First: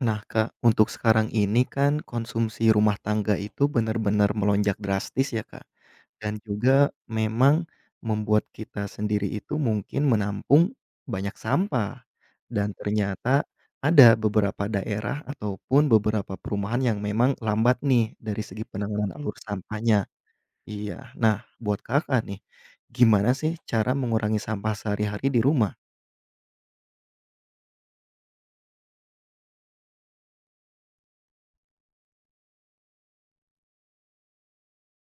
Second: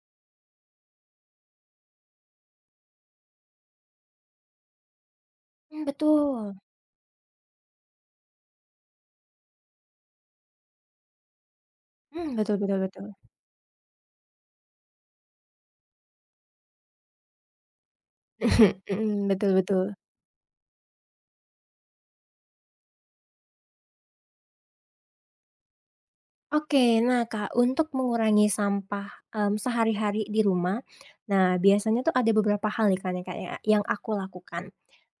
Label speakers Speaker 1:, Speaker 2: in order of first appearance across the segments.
Speaker 1: Nah, Kak, untuk sekarang ini kan konsumsi rumah tangga itu benar-benar melonjak drastis ya, Kak. Dan
Speaker 2: Betul.
Speaker 1: juga memang membuat kita sendiri itu mungkin menampung banyak sampah
Speaker 2: Betul,
Speaker 1: dan
Speaker 2: betul, betul.
Speaker 1: ternyata ada beberapa daerah ataupun beberapa perumahan yang memang lambat nih dari segi
Speaker 2: Mhm,
Speaker 1: penanganan
Speaker 2: mhm,
Speaker 1: alur
Speaker 2: betul, betul.
Speaker 1: sampahnya. Iya. Nah, buat Kakak nih, gimana sih cara mengurangi sampah sehari-hari di rumah?
Speaker 2: Oke, nah Kak, untuk mengurangi sampah, sehari-hari di rumah, nah biasanya tuh ada beberapa hal nih kak ya, Kak, ya, yang aku lakukan.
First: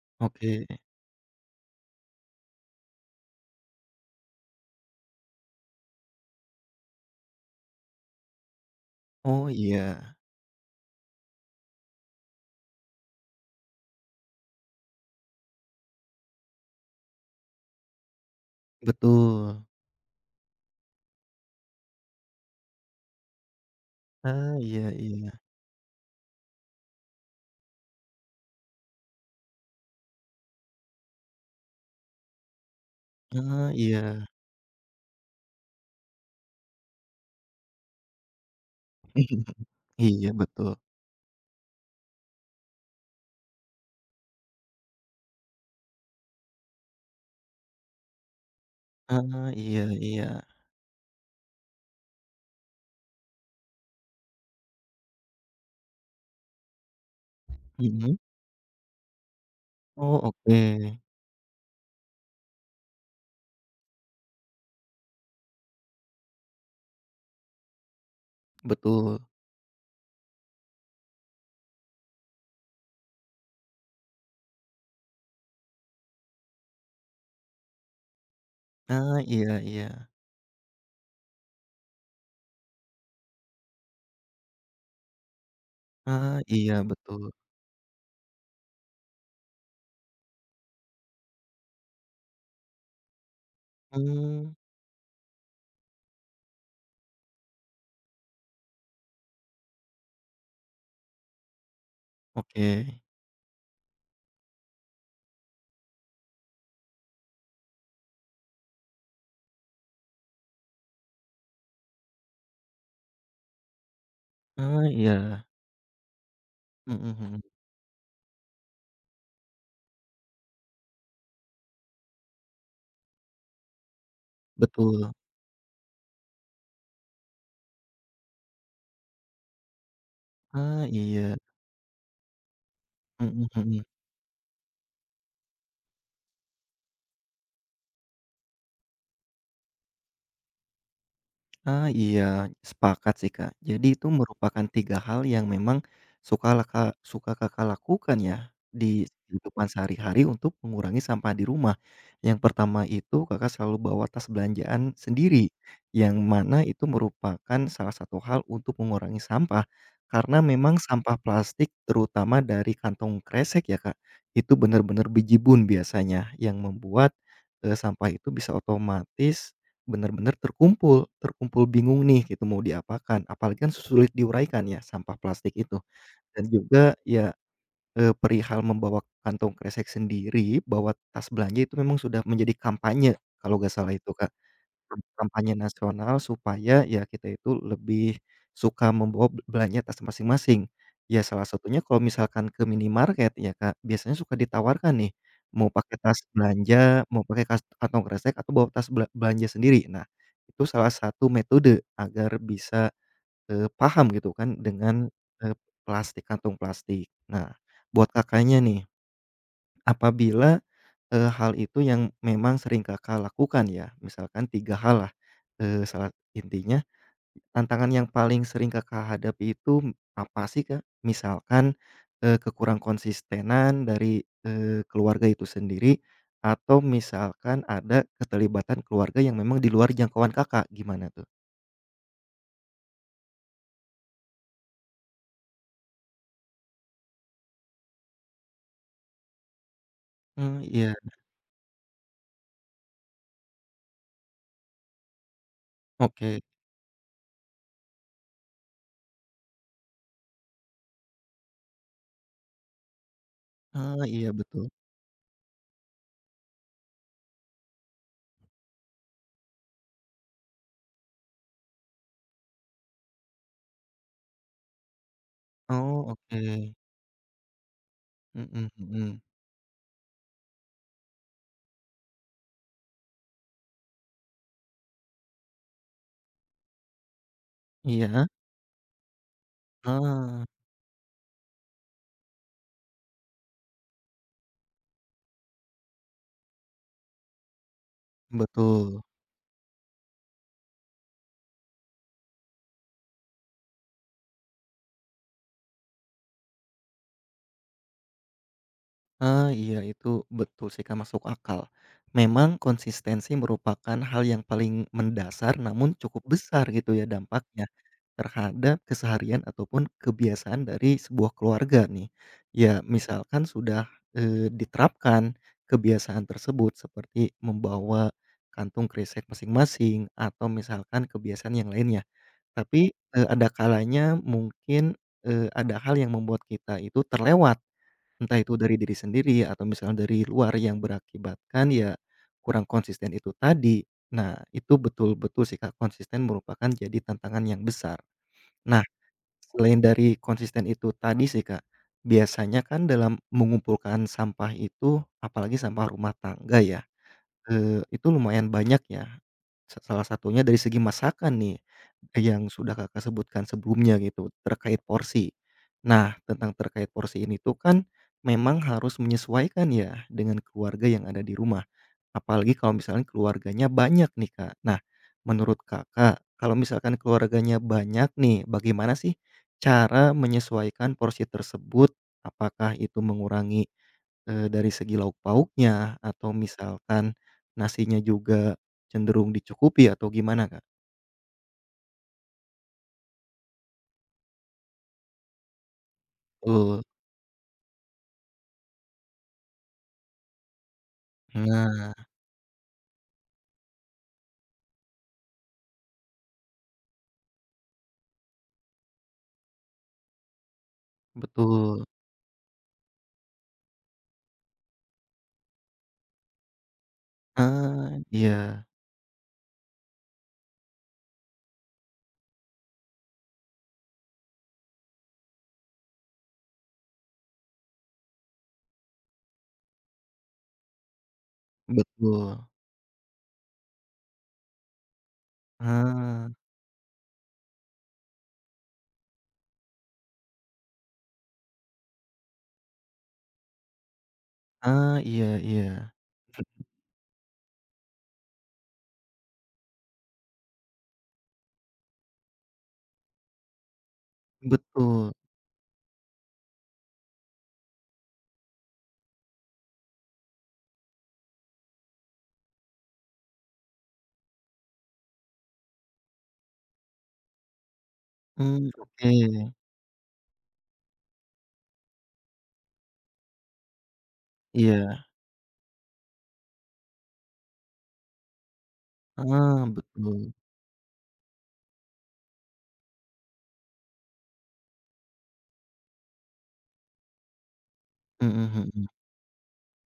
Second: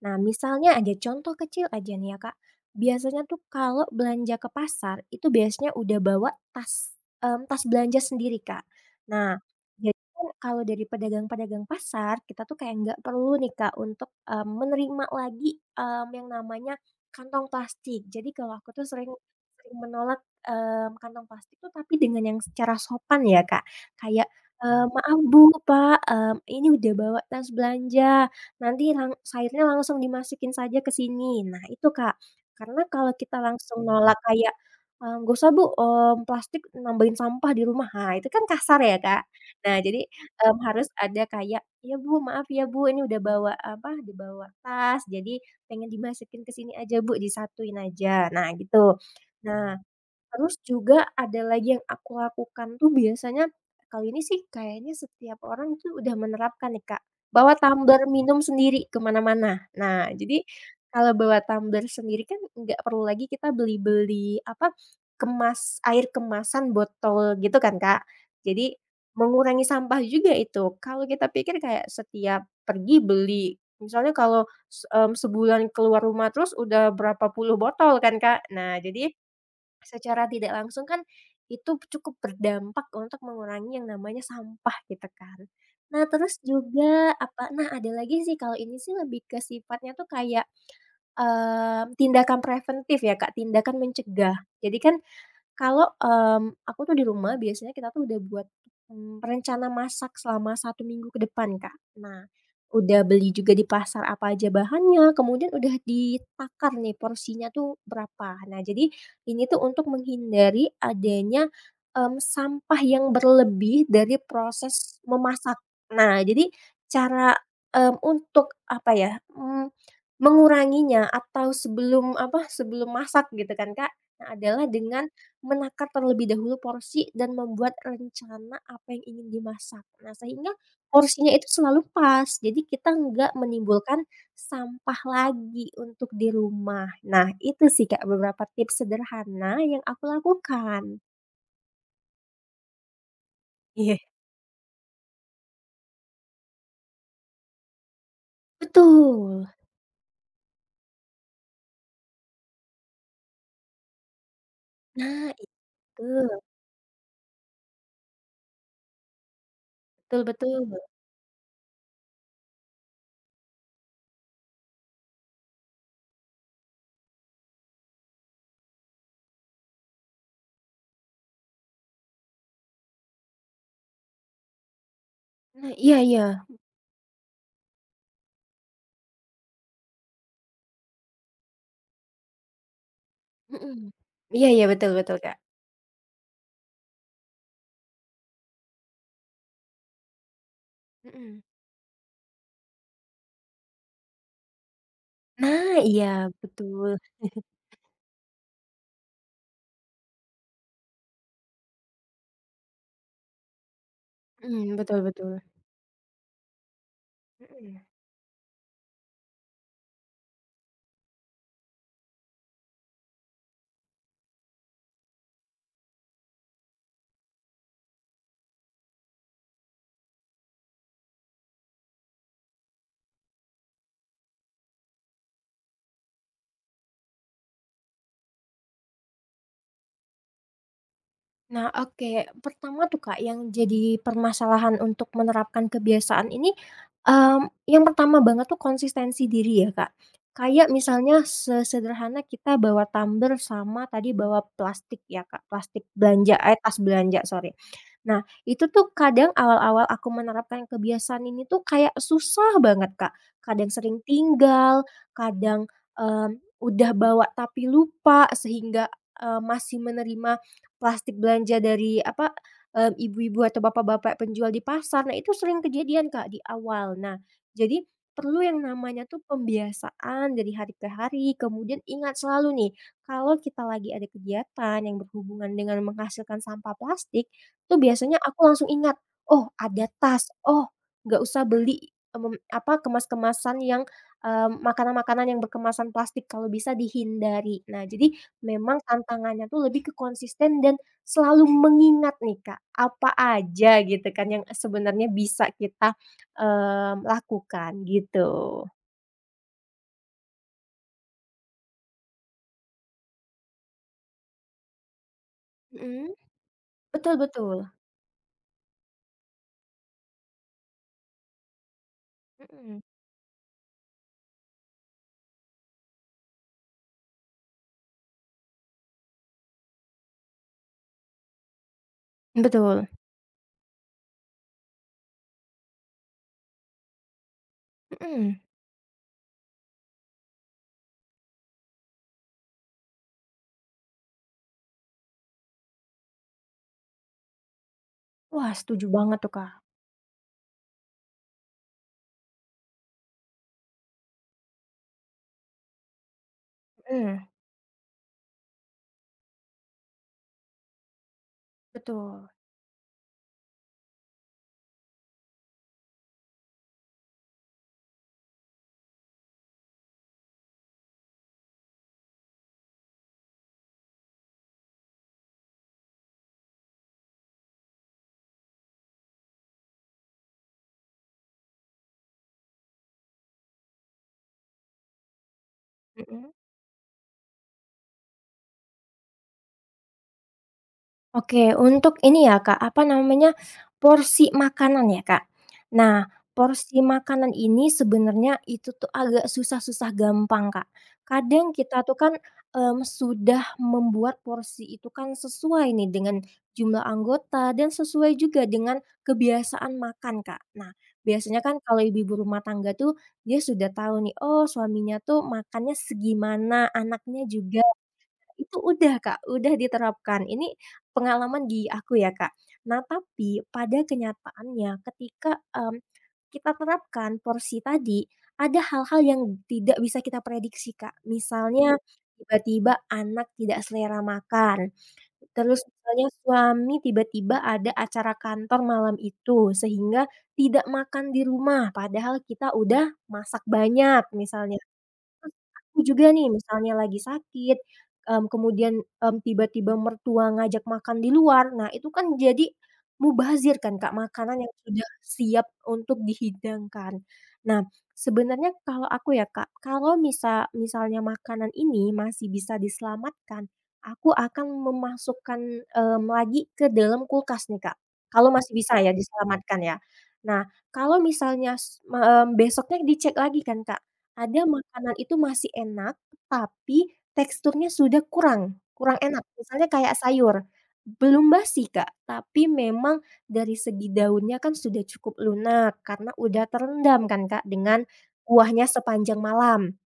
Speaker 2: Nah,
Speaker 1: Oke.
Speaker 2: misalnya aja contoh kecil aja nih ya, Kak, biasanya tuh kalau belanja ke pasar itu biasanya udah bawa tas belanja sendiri, Kak. Nah,
Speaker 1: Oh,
Speaker 2: jadi
Speaker 1: iya.
Speaker 2: kan kalau dari pedagang-pedagang pasar, kita tuh kayak nggak perlu nih, Kak, untuk, menerima lagi, yang namanya kantong plastik. Jadi kalau aku tuh sering
Speaker 1: Betul.
Speaker 2: sering menolak kantong plastik tuh tapi dengan yang secara sopan ya, Kak. Kayak,
Speaker 1: Ah, iya
Speaker 2: eee, Mmm. "Maaf
Speaker 1: iya.
Speaker 2: Bu, Pak, ini udah bawa tas belanja, nanti sayurnya langsung dimasukin saja ke sini." Nah itu, Kak. Karena kalau kita
Speaker 1: Ah,
Speaker 2: langsung nolak
Speaker 1: iya.
Speaker 2: kayak, "Nggak usah Bu, plastik nambahin sampah di rumah." Nah itu kan kasar ya, Kak. Nah jadi,
Speaker 1: Iya, betul.
Speaker 2: harus ada kayak, ya Bu, maaf ya Bu, ini udah bawa apa, dibawa tas, jadi pengen dimasukin ke sini aja Bu, disatuin aja." Nah gitu.
Speaker 1: Ah,
Speaker 2: Nah,
Speaker 1: iya iya.
Speaker 2: terus juga ada lagi yang aku lakukan tuh biasanya kali ini sih kayaknya setiap orang tuh udah menerapkan nih, Kak, bawa tumbler
Speaker 1: Mhm.
Speaker 2: minum sendiri ke mana-mana. Nah,
Speaker 1: Oh,
Speaker 2: jadi
Speaker 1: oke.
Speaker 2: kalau bawa tumbler sendiri kan nggak perlu lagi kita beli-beli, apa, kemas air kemasan botol gitu kan, Kak. Jadi
Speaker 1: Betul.
Speaker 2: mengurangi sampah juga itu. Kalau kita pikir kayak setiap pergi beli, misalnya kalau sebulan keluar rumah terus udah berapa puluh botol kan, Kak. Nah, jadi
Speaker 1: Ah, iya iya.
Speaker 2: secara tidak langsung kan itu cukup berdampak untuk mengurangi yang namanya sampah gitu kan. Nah
Speaker 1: Ah,
Speaker 2: terus
Speaker 1: iya,
Speaker 2: juga
Speaker 1: betul.
Speaker 2: apa nah ada lagi sih kalau ini sih lebih ke sifatnya tuh kayak, tindakan preventif ya Kak, tindakan mencegah.
Speaker 1: Hmm.
Speaker 2: Jadi kan kalau, aku tuh di rumah biasanya kita tuh udah buat, rencana masak selama 1 minggu ke depan, Kak. Nah, udah
Speaker 1: Oke.
Speaker 2: beli juga di pasar apa aja bahannya, kemudian udah ditakar nih porsinya tuh berapa. Nah, jadi ini tuh untuk menghindari adanya, sampah yang berlebih dari
Speaker 1: Ah,
Speaker 2: proses
Speaker 1: iya.
Speaker 2: memasak. Nah, jadi
Speaker 1: Mhm,
Speaker 2: cara,
Speaker 1: mhm.
Speaker 2: untuk apa ya, menguranginya atau sebelum apa, sebelum masak gitu kan, Kak, nah adalah dengan
Speaker 1: Betul.
Speaker 2: menakar terlebih dahulu porsi dan membuat rencana apa yang ingin dimasak. Nah, sehingga
Speaker 1: Ah,
Speaker 2: porsinya
Speaker 1: iya.
Speaker 2: itu selalu pas, jadi kita nggak
Speaker 1: Mhm, mhm.
Speaker 2: menimbulkan sampah lagi untuk di rumah. Nah, itu sih, Kak, beberapa tips sederhana yang aku lakukan.
Speaker 1: Ah, iya, sepakat sih, Kak. Jadi
Speaker 2: Iya.
Speaker 1: itu merupakan 3 hal yang memang suka Kakak lakukan ya, di
Speaker 2: Betul.
Speaker 1: kehidupan sehari-hari untuk mengurangi sampah di rumah. Yang pertama itu Kakak selalu bawa tas belanjaan
Speaker 2: Nah,
Speaker 1: sendiri, yang
Speaker 2: itu.
Speaker 1: mana itu merupakan salah satu hal untuk mengurangi sampah,
Speaker 2: Betul,
Speaker 1: karena
Speaker 2: betul.
Speaker 1: memang sampah plastik terutama dari kantong kresek ya, Kak, itu benar-benar bejibun biasanya yang membuat, sampah itu bisa otomatis benar-benar terkumpul terkumpul bingung nih gitu mau diapakan, apalagi kan sulit diuraikan ya sampah plastik
Speaker 2: Nah,
Speaker 1: itu.
Speaker 2: iya,
Speaker 1: Dan
Speaker 2: iya.
Speaker 1: juga ya, perihal membawa kantong kresek sendiri, bawa tas belanja itu memang sudah menjadi kampanye kalau nggak
Speaker 2: Mhm.
Speaker 1: salah itu, Kak.
Speaker 2: Iya, iya, betul, betul, Kak.
Speaker 1: Kampanye nasional supaya ya kita itu lebih suka membawa belanja tas masing-masing. Ya
Speaker 2: Mhm.
Speaker 1: salah satunya kalau misalkan ke minimarket ya, Kak, biasanya suka ditawarkan nih, mau
Speaker 2: Nah,
Speaker 1: pakai tas
Speaker 2: iya, betul.
Speaker 1: belanja, mau pakai kantong kresek atau bawa tas belanja sendiri. Nah, itu salah satu metode agar bisa, paham gitu kan
Speaker 2: Mhm, betul,
Speaker 1: dengan,
Speaker 2: betul.
Speaker 1: eee, plastik, kantong plastik. Nah,
Speaker 2: Mhm.
Speaker 1: buat Kakaknya nih, apabila hal itu yang memang sering Kakak lakukan ya? Misalkan 3 hal lah, eee, salah intinya tantangan yang paling sering Kakak hadapi itu apa sih, Kak? Misalkan, kekurang konsistenan dari, keluarga itu sendiri atau misalkan ada keterlibatan keluarga yang memang di luar jangkauan Kakak, gimana tuh?
Speaker 2: Nah, oke. Pertama tuh, Kak, yang jadi permasalahan untuk menerapkan kebiasaan ini, mmm, yang pertama banget tuh konsistensi diri ya, Kak.
Speaker 1: Mmm,
Speaker 2: Kayak
Speaker 1: iya,
Speaker 2: misalnya sesederhana kita bawa tumbler sama tadi bawa plastik ya, Kak, plastik belanja,
Speaker 1: oke.
Speaker 2: eh, tas belanja, sorry. Nah, itu tuh kadang awal-awal aku menerapkan kebiasaan ini tuh kayak susah banget, Kak. Kadang
Speaker 1: Ah,
Speaker 2: sering
Speaker 1: iya betul.
Speaker 2: tinggal, kadang, udah bawa tapi lupa sehingga, masih menerima plastik belanja dari apa, ibu-ibu atau bapak-bapak penjual di pasar. Nah, itu sering kejadian,
Speaker 1: Oh,
Speaker 2: Kak, di
Speaker 1: oke.
Speaker 2: awal. Nah, jadi perlu yang
Speaker 1: Mhm,
Speaker 2: namanya
Speaker 1: mhm.
Speaker 2: tuh pembiasaan dari hari ke hari, kemudian ingat selalu nih, kalau kita lagi ada kegiatan yang berhubungan dengan menghasilkan sampah plastik, tuh biasanya
Speaker 1: Iya,
Speaker 2: aku langsung ingat, "Oh, ada tas.
Speaker 1: ah,
Speaker 2: Oh, nggak usah beli, apa, kemas-kemasan yang, makanan-makanan yang berkemasan plastik." Kalau bisa dihindari. Nah, jadi memang
Speaker 1: betul.
Speaker 2: tantangannya tuh lebih ke konsisten dan selalu mengingat nih Kak, apa aja gitu kan yang sebenarnya bisa kita, lakukan gitu.
Speaker 1: Ah, iya itu betul sih, Kak, masuk akal. Memang konsistensi merupakan hal yang paling mendasar namun
Speaker 2: Mhm.
Speaker 1: cukup besar gitu ya
Speaker 2: Betul, betul.
Speaker 1: dampaknya terhadap keseharian ataupun kebiasaan dari sebuah keluarga nih. Ya
Speaker 2: Mhm.
Speaker 1: misalkan sudah eh, diterapkan kebiasaan tersebut seperti membawa kantung kresek masing-masing atau misalkan kebiasaan yang lainnya.
Speaker 2: Betul.
Speaker 1: Tapi eh, ada kalanya mungkin eh, ada hal yang membuat kita itu terlewat. Entah
Speaker 2: Mhm.
Speaker 1: itu dari diri sendiri atau misalnya dari luar yang berakibatkan ya kurang konsisten itu tadi. Nah, itu betul-betul sih, Kak, konsisten merupakan jadi tantangan yang besar.
Speaker 2: Wah,
Speaker 1: Nah,
Speaker 2: setuju banget tuh Kak.
Speaker 1: selain dari konsisten itu tadi sih, Kak, biasanya kan dalam mengumpulkan sampah itu, apalagi sampah rumah tangga ya,
Speaker 2: Mhm.
Speaker 1: itu lumayan banyak ya. Salah satunya dari segi masakan nih,
Speaker 2: Betul.
Speaker 1: yang sudah Kakak sebutkan sebelumnya gitu, terkait porsi. Nah, tentang terkait porsi ini tuh kan, memang harus menyesuaikan ya, dengan keluarga yang ada di rumah. Apalagi kalau misalnya keluarganya banyak nih, Kak. Nah, menurut Kakak, kalau misalkan keluarganya banyak nih, bagaimana sih cara menyesuaikan porsi tersebut? Apakah itu mengurangi, dari segi lauk pauknya, atau
Speaker 2: Mhm.
Speaker 1: misalkan nasinya juga cenderung dicukupi atau gimana, Kak?
Speaker 2: Oke, untuk ini ya, Kak, apa namanya, porsi makanan ya, Kak. Nah,
Speaker 1: Betul.
Speaker 2: porsi makanan ini sebenarnya itu tuh agak susah-susah gampang, Kak. Kadang kita tuh
Speaker 1: Nah,
Speaker 2: kan, sudah membuat porsi itu kan sesuai nih dengan jumlah anggota dan sesuai juga dengan kebiasaan makan, Kak. Nah, biasanya kan kalau
Speaker 1: betul.
Speaker 2: ibu-ibu rumah tangga tuh, dia sudah tahu nih, oh suaminya tuh makannya segimana, anaknya juga
Speaker 1: Ah,
Speaker 2: itu
Speaker 1: iya,
Speaker 2: udah, Kak, udah diterapkan. Ini pengalaman di aku ya, Kak. Nah, tapi pada kenyataannya ketika, kita terapkan porsi tadi, ada hal-hal yang tidak bisa kita prediksi, Kak. Misalnya
Speaker 1: betul.
Speaker 2: tiba-tiba anak tidak selera makan, terus misalnya
Speaker 1: Ah
Speaker 2: suami tiba-tiba ada acara kantor malam itu, sehingga tidak makan di rumah padahal kita udah masak banyak misalnya.
Speaker 1: ah, iya
Speaker 2: Aku
Speaker 1: iya.
Speaker 2: juga nih misalnya lagi sakit, kemudian, tiba-tiba mertua ngajak makan di luar, nah itu kan jadi mubazir kan Kak, makanan yang sudah
Speaker 1: Betul.
Speaker 2: siap untuk dihidangkan. Nah, sebenarnya kalau aku ya Kak, kalau misalnya makanan ini masih bisa diselamatkan, aku akan memasukkan, lagi ke dalam kulkas nih Kak, kalau masih
Speaker 1: Mmm,
Speaker 2: bisa ya
Speaker 1: oke.
Speaker 2: diselamatkan ya. Nah, kalau misalnya besoknya dicek lagi kan Kak, ada makanan
Speaker 1: Iya.
Speaker 2: itu masih enak, tapi teksturnya sudah kurang kurang enak.
Speaker 1: Ah,
Speaker 2: Misalnya kayak
Speaker 1: betul.
Speaker 2: sayur, belum basi, Kak, tapi memang dari segi daunnya kan sudah cukup lunak karena udah terendam kan, Kak, dengan
Speaker 1: Mhm,
Speaker 2: kuahnya
Speaker 1: mhm.
Speaker 2: sepanjang malam.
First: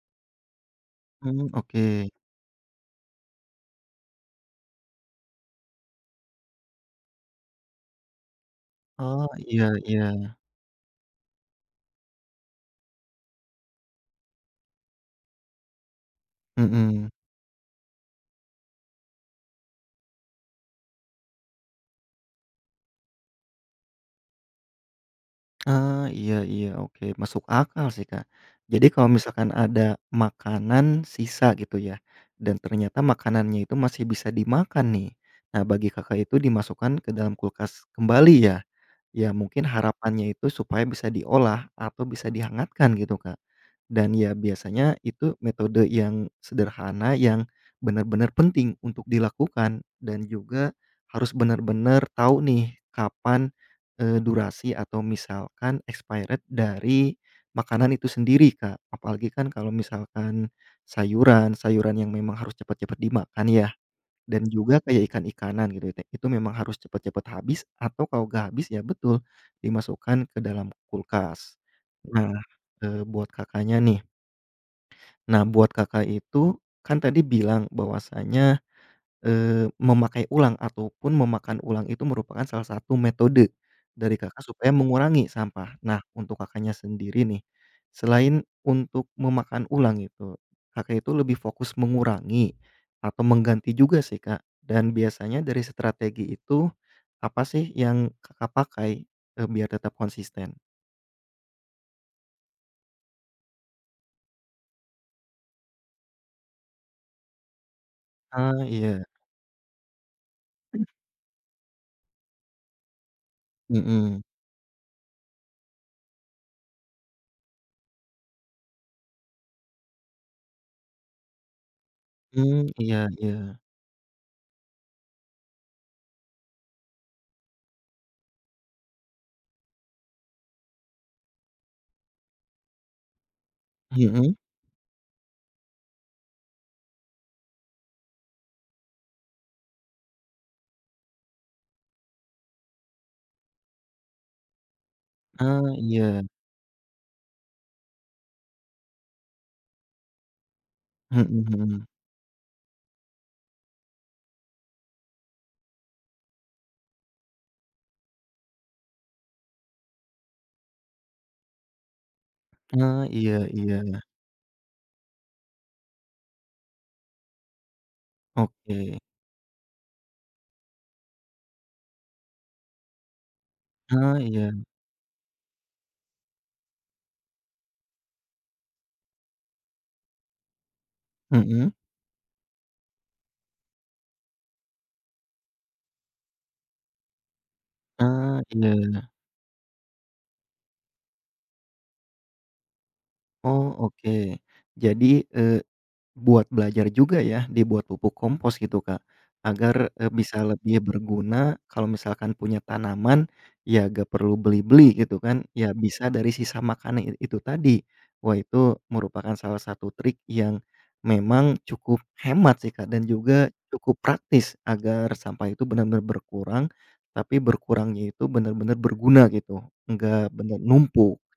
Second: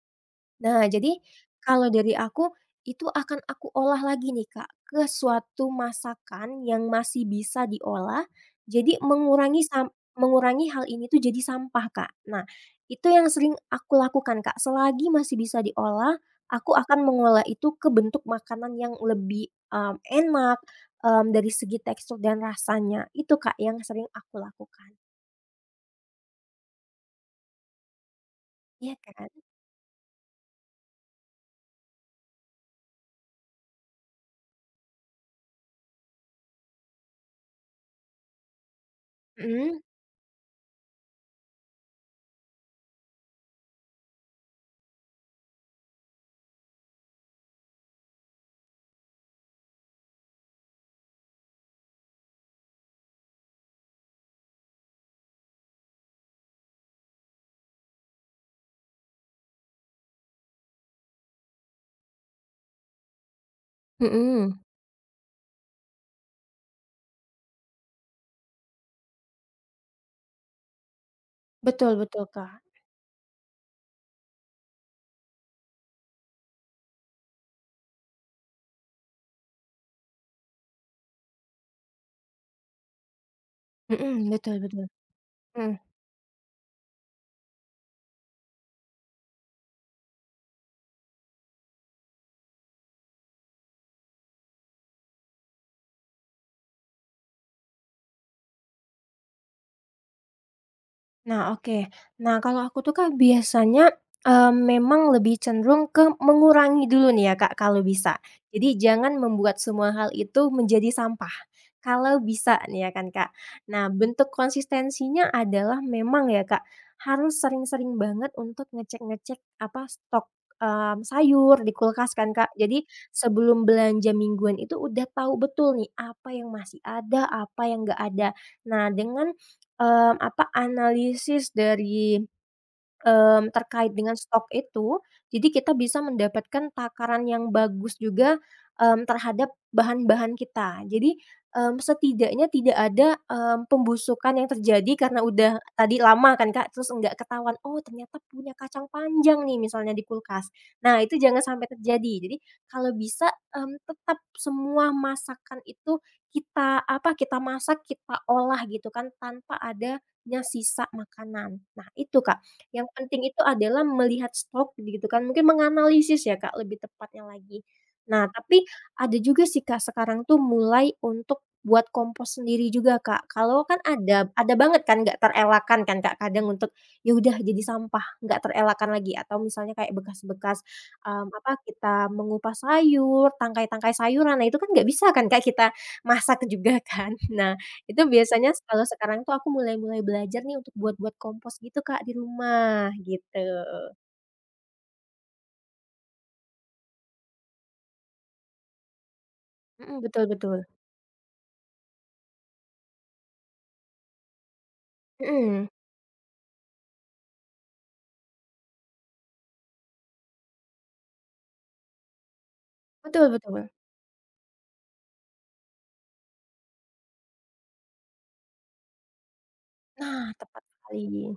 Speaker 2: Nah, jadi
Speaker 1: Mmm, oke.
Speaker 2: kalau dari aku, itu akan aku olah lagi nih, Kak, ke suatu masakan yang masih bisa diolah, jadi
Speaker 1: Oh,
Speaker 2: mengurangi
Speaker 1: iya iya.
Speaker 2: mengurangi hal ini tuh jadi sampah, Kak. Nah, itu yang sering aku lakukan, Kak. Selagi masih bisa diolah, aku akan
Speaker 1: Mhm.
Speaker 2: mengolah itu ke bentuk makanan yang lebih, enak, dari segi tekstur dan rasanya. Itu, Kak, yang sering aku lakukan.
Speaker 1: Ah, iya iya, oke, masuk akal sih, Kak. Jadi
Speaker 2: Iya
Speaker 1: kalau
Speaker 2: kan?
Speaker 1: misalkan ada makanan sisa gitu ya, dan ternyata makanannya itu masih bisa dimakan nih. Nah, bagi Kakak itu dimasukkan ke dalam kulkas kembali ya? Ya mungkin
Speaker 2: Mhm.
Speaker 1: harapannya itu supaya bisa diolah atau bisa dihangatkan gitu, Kak. Dan ya biasanya itu metode yang sederhana yang benar-benar penting untuk dilakukan dan juga harus benar-benar tahu nih kapan, durasi atau misalkan expired dari makanan itu sendiri, Kak. Apalagi kan kalau misalkan sayuran, sayuran yang memang harus cepat-cepat dimakan ya. Dan
Speaker 2: Mhm.
Speaker 1: juga kayak ikan-ikanan gitu ya, itu memang harus cepet-cepet habis atau kalau nggak habis ya betul, dimasukkan ke dalam kulkas.
Speaker 2: Betul, betul,
Speaker 1: Nah,
Speaker 2: Kak.
Speaker 1: buat Kakaknya nih, nah buat Kakak itu kan tadi bilang bahwasanya memakai ulang ataupun memakan ulang itu merupakan salah satu metode dari
Speaker 2: Mhm,
Speaker 1: Kakak
Speaker 2: betul,
Speaker 1: supaya
Speaker 2: betul.
Speaker 1: mengurangi sampah.
Speaker 2: Mhm.
Speaker 1: Nah, untuk Kakaknya sendiri nih, selain untuk memakan ulang itu, Kakak itu lebih fokus mengurangi atau mengganti juga sih, Kak? Dan biasanya dari strategi itu, apa sih yang Kakak pakai, biar tetap konsisten?
Speaker 2: Nah, oke. Nah, kalau aku tuh, Kak, biasanya, memang lebih cenderung ke mengurangi dulu nih ya, Kak, kalau bisa.
Speaker 1: Ah,
Speaker 2: Jadi
Speaker 1: iya.
Speaker 2: jangan membuat semua hal itu menjadi sampah, kalau bisa nih ya kan, Kak. Nah,
Speaker 1: Mhm.
Speaker 2: bentuk konsistensinya adalah memang ya, Kak, harus sering-sering banget untuk ngecek-ngecek apa, stok, sayur di kulkas kan, Kak.
Speaker 1: Mmm,
Speaker 2: Jadi
Speaker 1: iya iya.
Speaker 2: sebelum belanja mingguan itu udah tahu betul nih, apa yang masih ada, apa yang nggak ada. Nah, dengan apa, analisis dari terkait dengan
Speaker 1: Mhm?
Speaker 2: stok itu, jadi kita bisa mendapatkan takaran yang bagus juga, terhadap bahan-bahan kita. Jadi, setidaknya tidak ada, pembusukan yang terjadi karena
Speaker 1: Ah,
Speaker 2: udah tadi
Speaker 1: iya.
Speaker 2: lama kan Kak, terus nggak ketahuan, "Oh ternyata punya kacang panjang nih," misalnya di kulkas. Nah itu
Speaker 1: Mhm,
Speaker 2: jangan sampai
Speaker 1: mhm.
Speaker 2: terjadi. Jadi kalau bisa, tetap semua masakan itu kita apa, kita masak, kita olah gitu kan, tanpa adanya sisa makanan. Nah itu Kak. Yang
Speaker 1: Ah,
Speaker 2: penting
Speaker 1: iya
Speaker 2: itu adalah
Speaker 1: iya.
Speaker 2: melihat stok gitu kan, mungkin menganalisis ya Kak, lebih tepatnya lagi. Nah, tapi
Speaker 1: Oke.
Speaker 2: ada juga sih Kak, sekarang tuh mulai untuk buat kompos sendiri juga Kak. Kalau kan
Speaker 1: Ah, iya,
Speaker 2: ada banget kan nggak terelakkan kan Kak, kadang untuk, ya udah jadi sampah, nggak terelakkan lagi atau misalnya kayak bekas-bekas, apa,
Speaker 1: mhm,
Speaker 2: kita mengupas sayur, tangkai-tangkai sayuran, nah itu kan nggak bisa kan Kak, kita masak juga kan. Nah itu
Speaker 1: ah,
Speaker 2: biasanya kalau
Speaker 1: iya,
Speaker 2: sekarang tuh aku mulai-mulai belajar nih untuk buat-buat kompos gitu, Kak, di rumah, gitu.
Speaker 1: oh, oke. Jadi, eee, buat belajar juga ya, dibuat pupuk kompos gitu, Kak, agar,
Speaker 2: Mhm, betul,
Speaker 1: bisa
Speaker 2: betul.
Speaker 1: lebih berguna kalau misalkan punya tanaman, ya nggak perlu beli-beli gitu kan,
Speaker 2: Mhm,
Speaker 1: ya bisa dari sisa makanan itu tadi. Wah itu merupakan salah satu trik yang memang cukup hemat sih, Kak, dan
Speaker 2: betul,
Speaker 1: juga
Speaker 2: betul.
Speaker 1: cukup praktis agar sampah itu benar-benar berkurang, tapi berkurangnya itu benar-benar berguna gitu, enggak
Speaker 2: Nah,
Speaker 1: benar
Speaker 2: tepat
Speaker 1: numpuk.
Speaker 2: sekali.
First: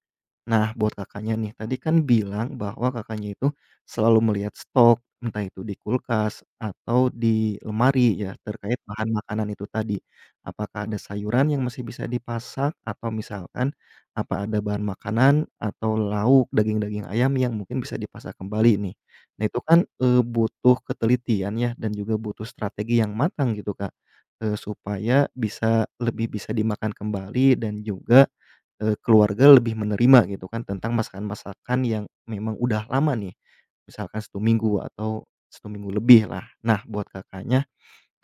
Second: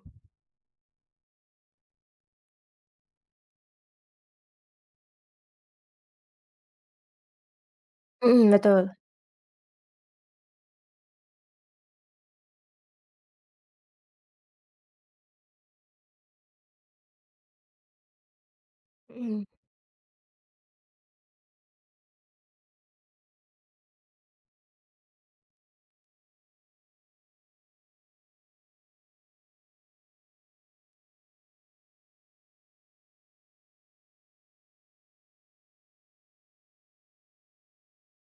Speaker 1: Nah, buat Kakaknya nih, tadi kan bilang bahwa Kakaknya itu selalu melihat stok, entah itu di kulkas atau di lemari ya,
Speaker 2: Mhm,
Speaker 1: terkait
Speaker 2: betul.
Speaker 1: bahan makanan itu tadi. Apakah ada sayuran yang masih bisa dipasak atau misalkan, apa ada bahan makanan atau lauk, daging-daging ayam yang mungkin bisa dipasak kembali nih. Nah,
Speaker 2: Mhm,
Speaker 1: itu kan, butuh ketelitian ya dan juga butuh strategi yang matang gitu, Kak, supaya bisa lebih bisa dimakan kembali dan juga keluarga lebih menerima gitu kan tentang masakan-masakan yang memang udah lama nih, misalkan satu minggu atau satu minggu lebih lah. Nah buat Kakaknya,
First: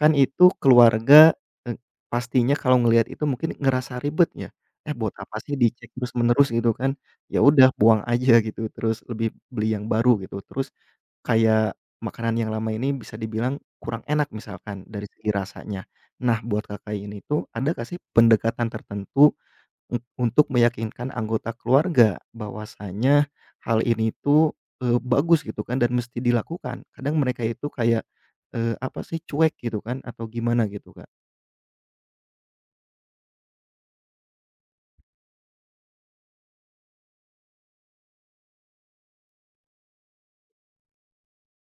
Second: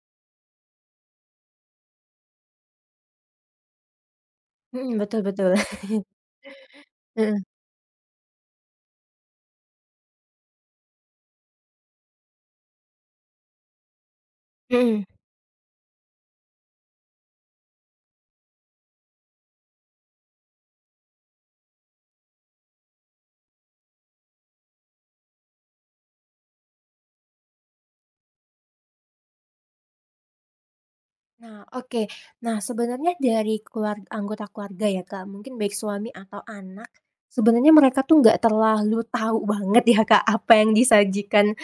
Speaker 1: kan itu keluarga, eee, pastinya kalau ngelihat itu mungkin ngerasa ribet ya, "Eh
Speaker 2: mhm,
Speaker 1: buat
Speaker 2: betul,
Speaker 1: apa sih
Speaker 2: betul.
Speaker 1: dicek terus-menerus?" Gitu kan, ya
Speaker 2: Heeh.
Speaker 1: udah buang aja gitu terus lebih beli yang baru gitu. Terus kayak makanan yang lama ini bisa dibilang kurang enak misalkan
Speaker 2: Mhm.
Speaker 1: dari segi rasanya. Nah buat Kakak ini tuh ada nggak sih pendekatan tertentu untuk meyakinkan anggota keluarga bahwasanya hal ini tuh, bagus gitu kan dan mesti dilakukan. Kadang mereka itu kayak, apa sih, cuek gitu kan atau gimana gitu, Kak.
Speaker 2: Nah, oke. Nah, sebenarnya dari anggota keluarga ya, Kak, mungkin baik suami atau anak, sebenarnya mereka tuh nggak terlalu tahu banget ya, Kak, apa yang disajikan,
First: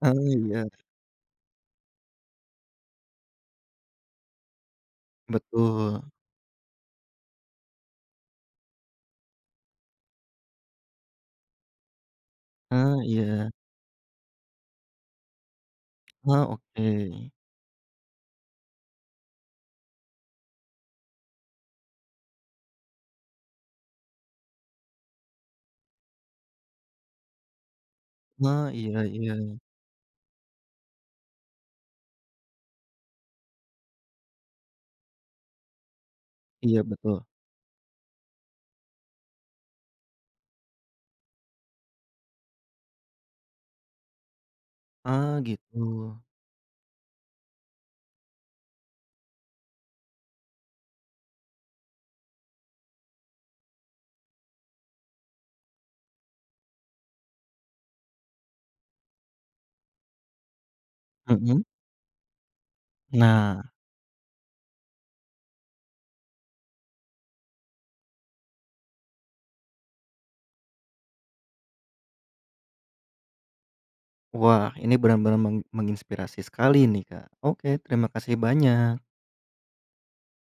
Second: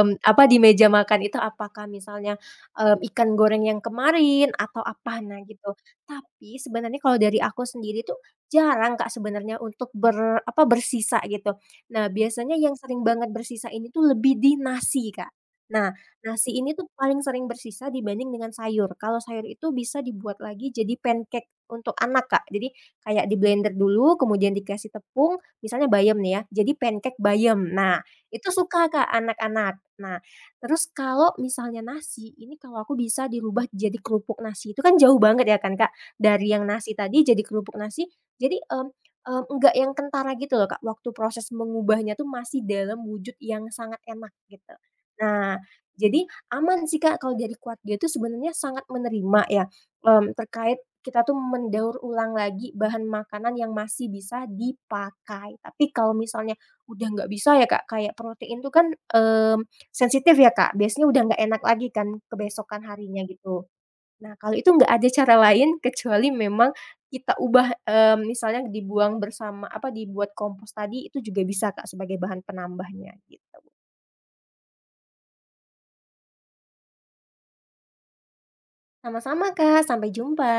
Speaker 1: Ah,
Speaker 2: apa, di
Speaker 1: iya,
Speaker 2: meja makan itu apakah misalnya, ikan goreng yang kemarin atau apa, nah gitu.
Speaker 1: betul.
Speaker 2: Tapi sebenarnya kalau dari aku sendiri tuh jarang, Kak, sebenarnya untuk apa, bersisa gitu. Nah, biasanya yang
Speaker 1: Ah,
Speaker 2: sering banget
Speaker 1: iya.
Speaker 2: bersisa ini tuh lebih di nasi, Kak. Nah,
Speaker 1: Ah,
Speaker 2: nasi ini tuh paling
Speaker 1: oke.
Speaker 2: sering bersisa dibanding dengan sayur. Kalau sayur itu bisa dibuat lagi jadi pancake untuk anak, Kak. Jadi kayak di-blender dulu, kemudian dikasih tepung, misalnya bayam nih ya, jadi pancake bayam. Nah, itu
Speaker 1: Ah,
Speaker 2: suka,
Speaker 1: iya
Speaker 2: Kak,
Speaker 1: iya.
Speaker 2: anak-anak. Nah, terus kalau misalnya nasi, ini kalau aku bisa dirubah jadi kerupuk nasi. Itu kan jauh banget ya kan, Kak, dari yang
Speaker 1: Iya,
Speaker 2: nasi tadi
Speaker 1: betul.
Speaker 2: jadi kerupuk nasi. Jadi, enggak yang kentara gitu loh, Kak. Waktu proses mengubahnya tuh masih dalam wujud yang sangat enak gitu.
Speaker 1: Ah,
Speaker 2: Nah
Speaker 1: gitu.
Speaker 2: jadi aman sih, Kak, kalau dari keluarga itu sebenarnya sangat menerima ya, terkait kita tuh mendaur ulang lagi bahan makanan yang masih bisa dipakai. Tapi kalau misalnya udah nggak bisa ya, Kak, kayak protein tuh kan, sensitif ya, Kak, biasanya udah nggak
Speaker 1: Mhm.
Speaker 2: enak lagi kan kebesokan harinya
Speaker 1: Nah,
Speaker 2: gitu. Nah, kalau itu nggak ada cara lain kecuali memang kita ubah, misalnya dibuang bersama apa, dibuat kompos tadi itu juga bisa, Kak, sebagai bahan penambahnya gitu.
Speaker 1: wah ini benar-benar menginspirasi sekali nih, Kak. Oke, terima kasih banyak.
Speaker 2: Sama-sama, Kak, sampai jumpa.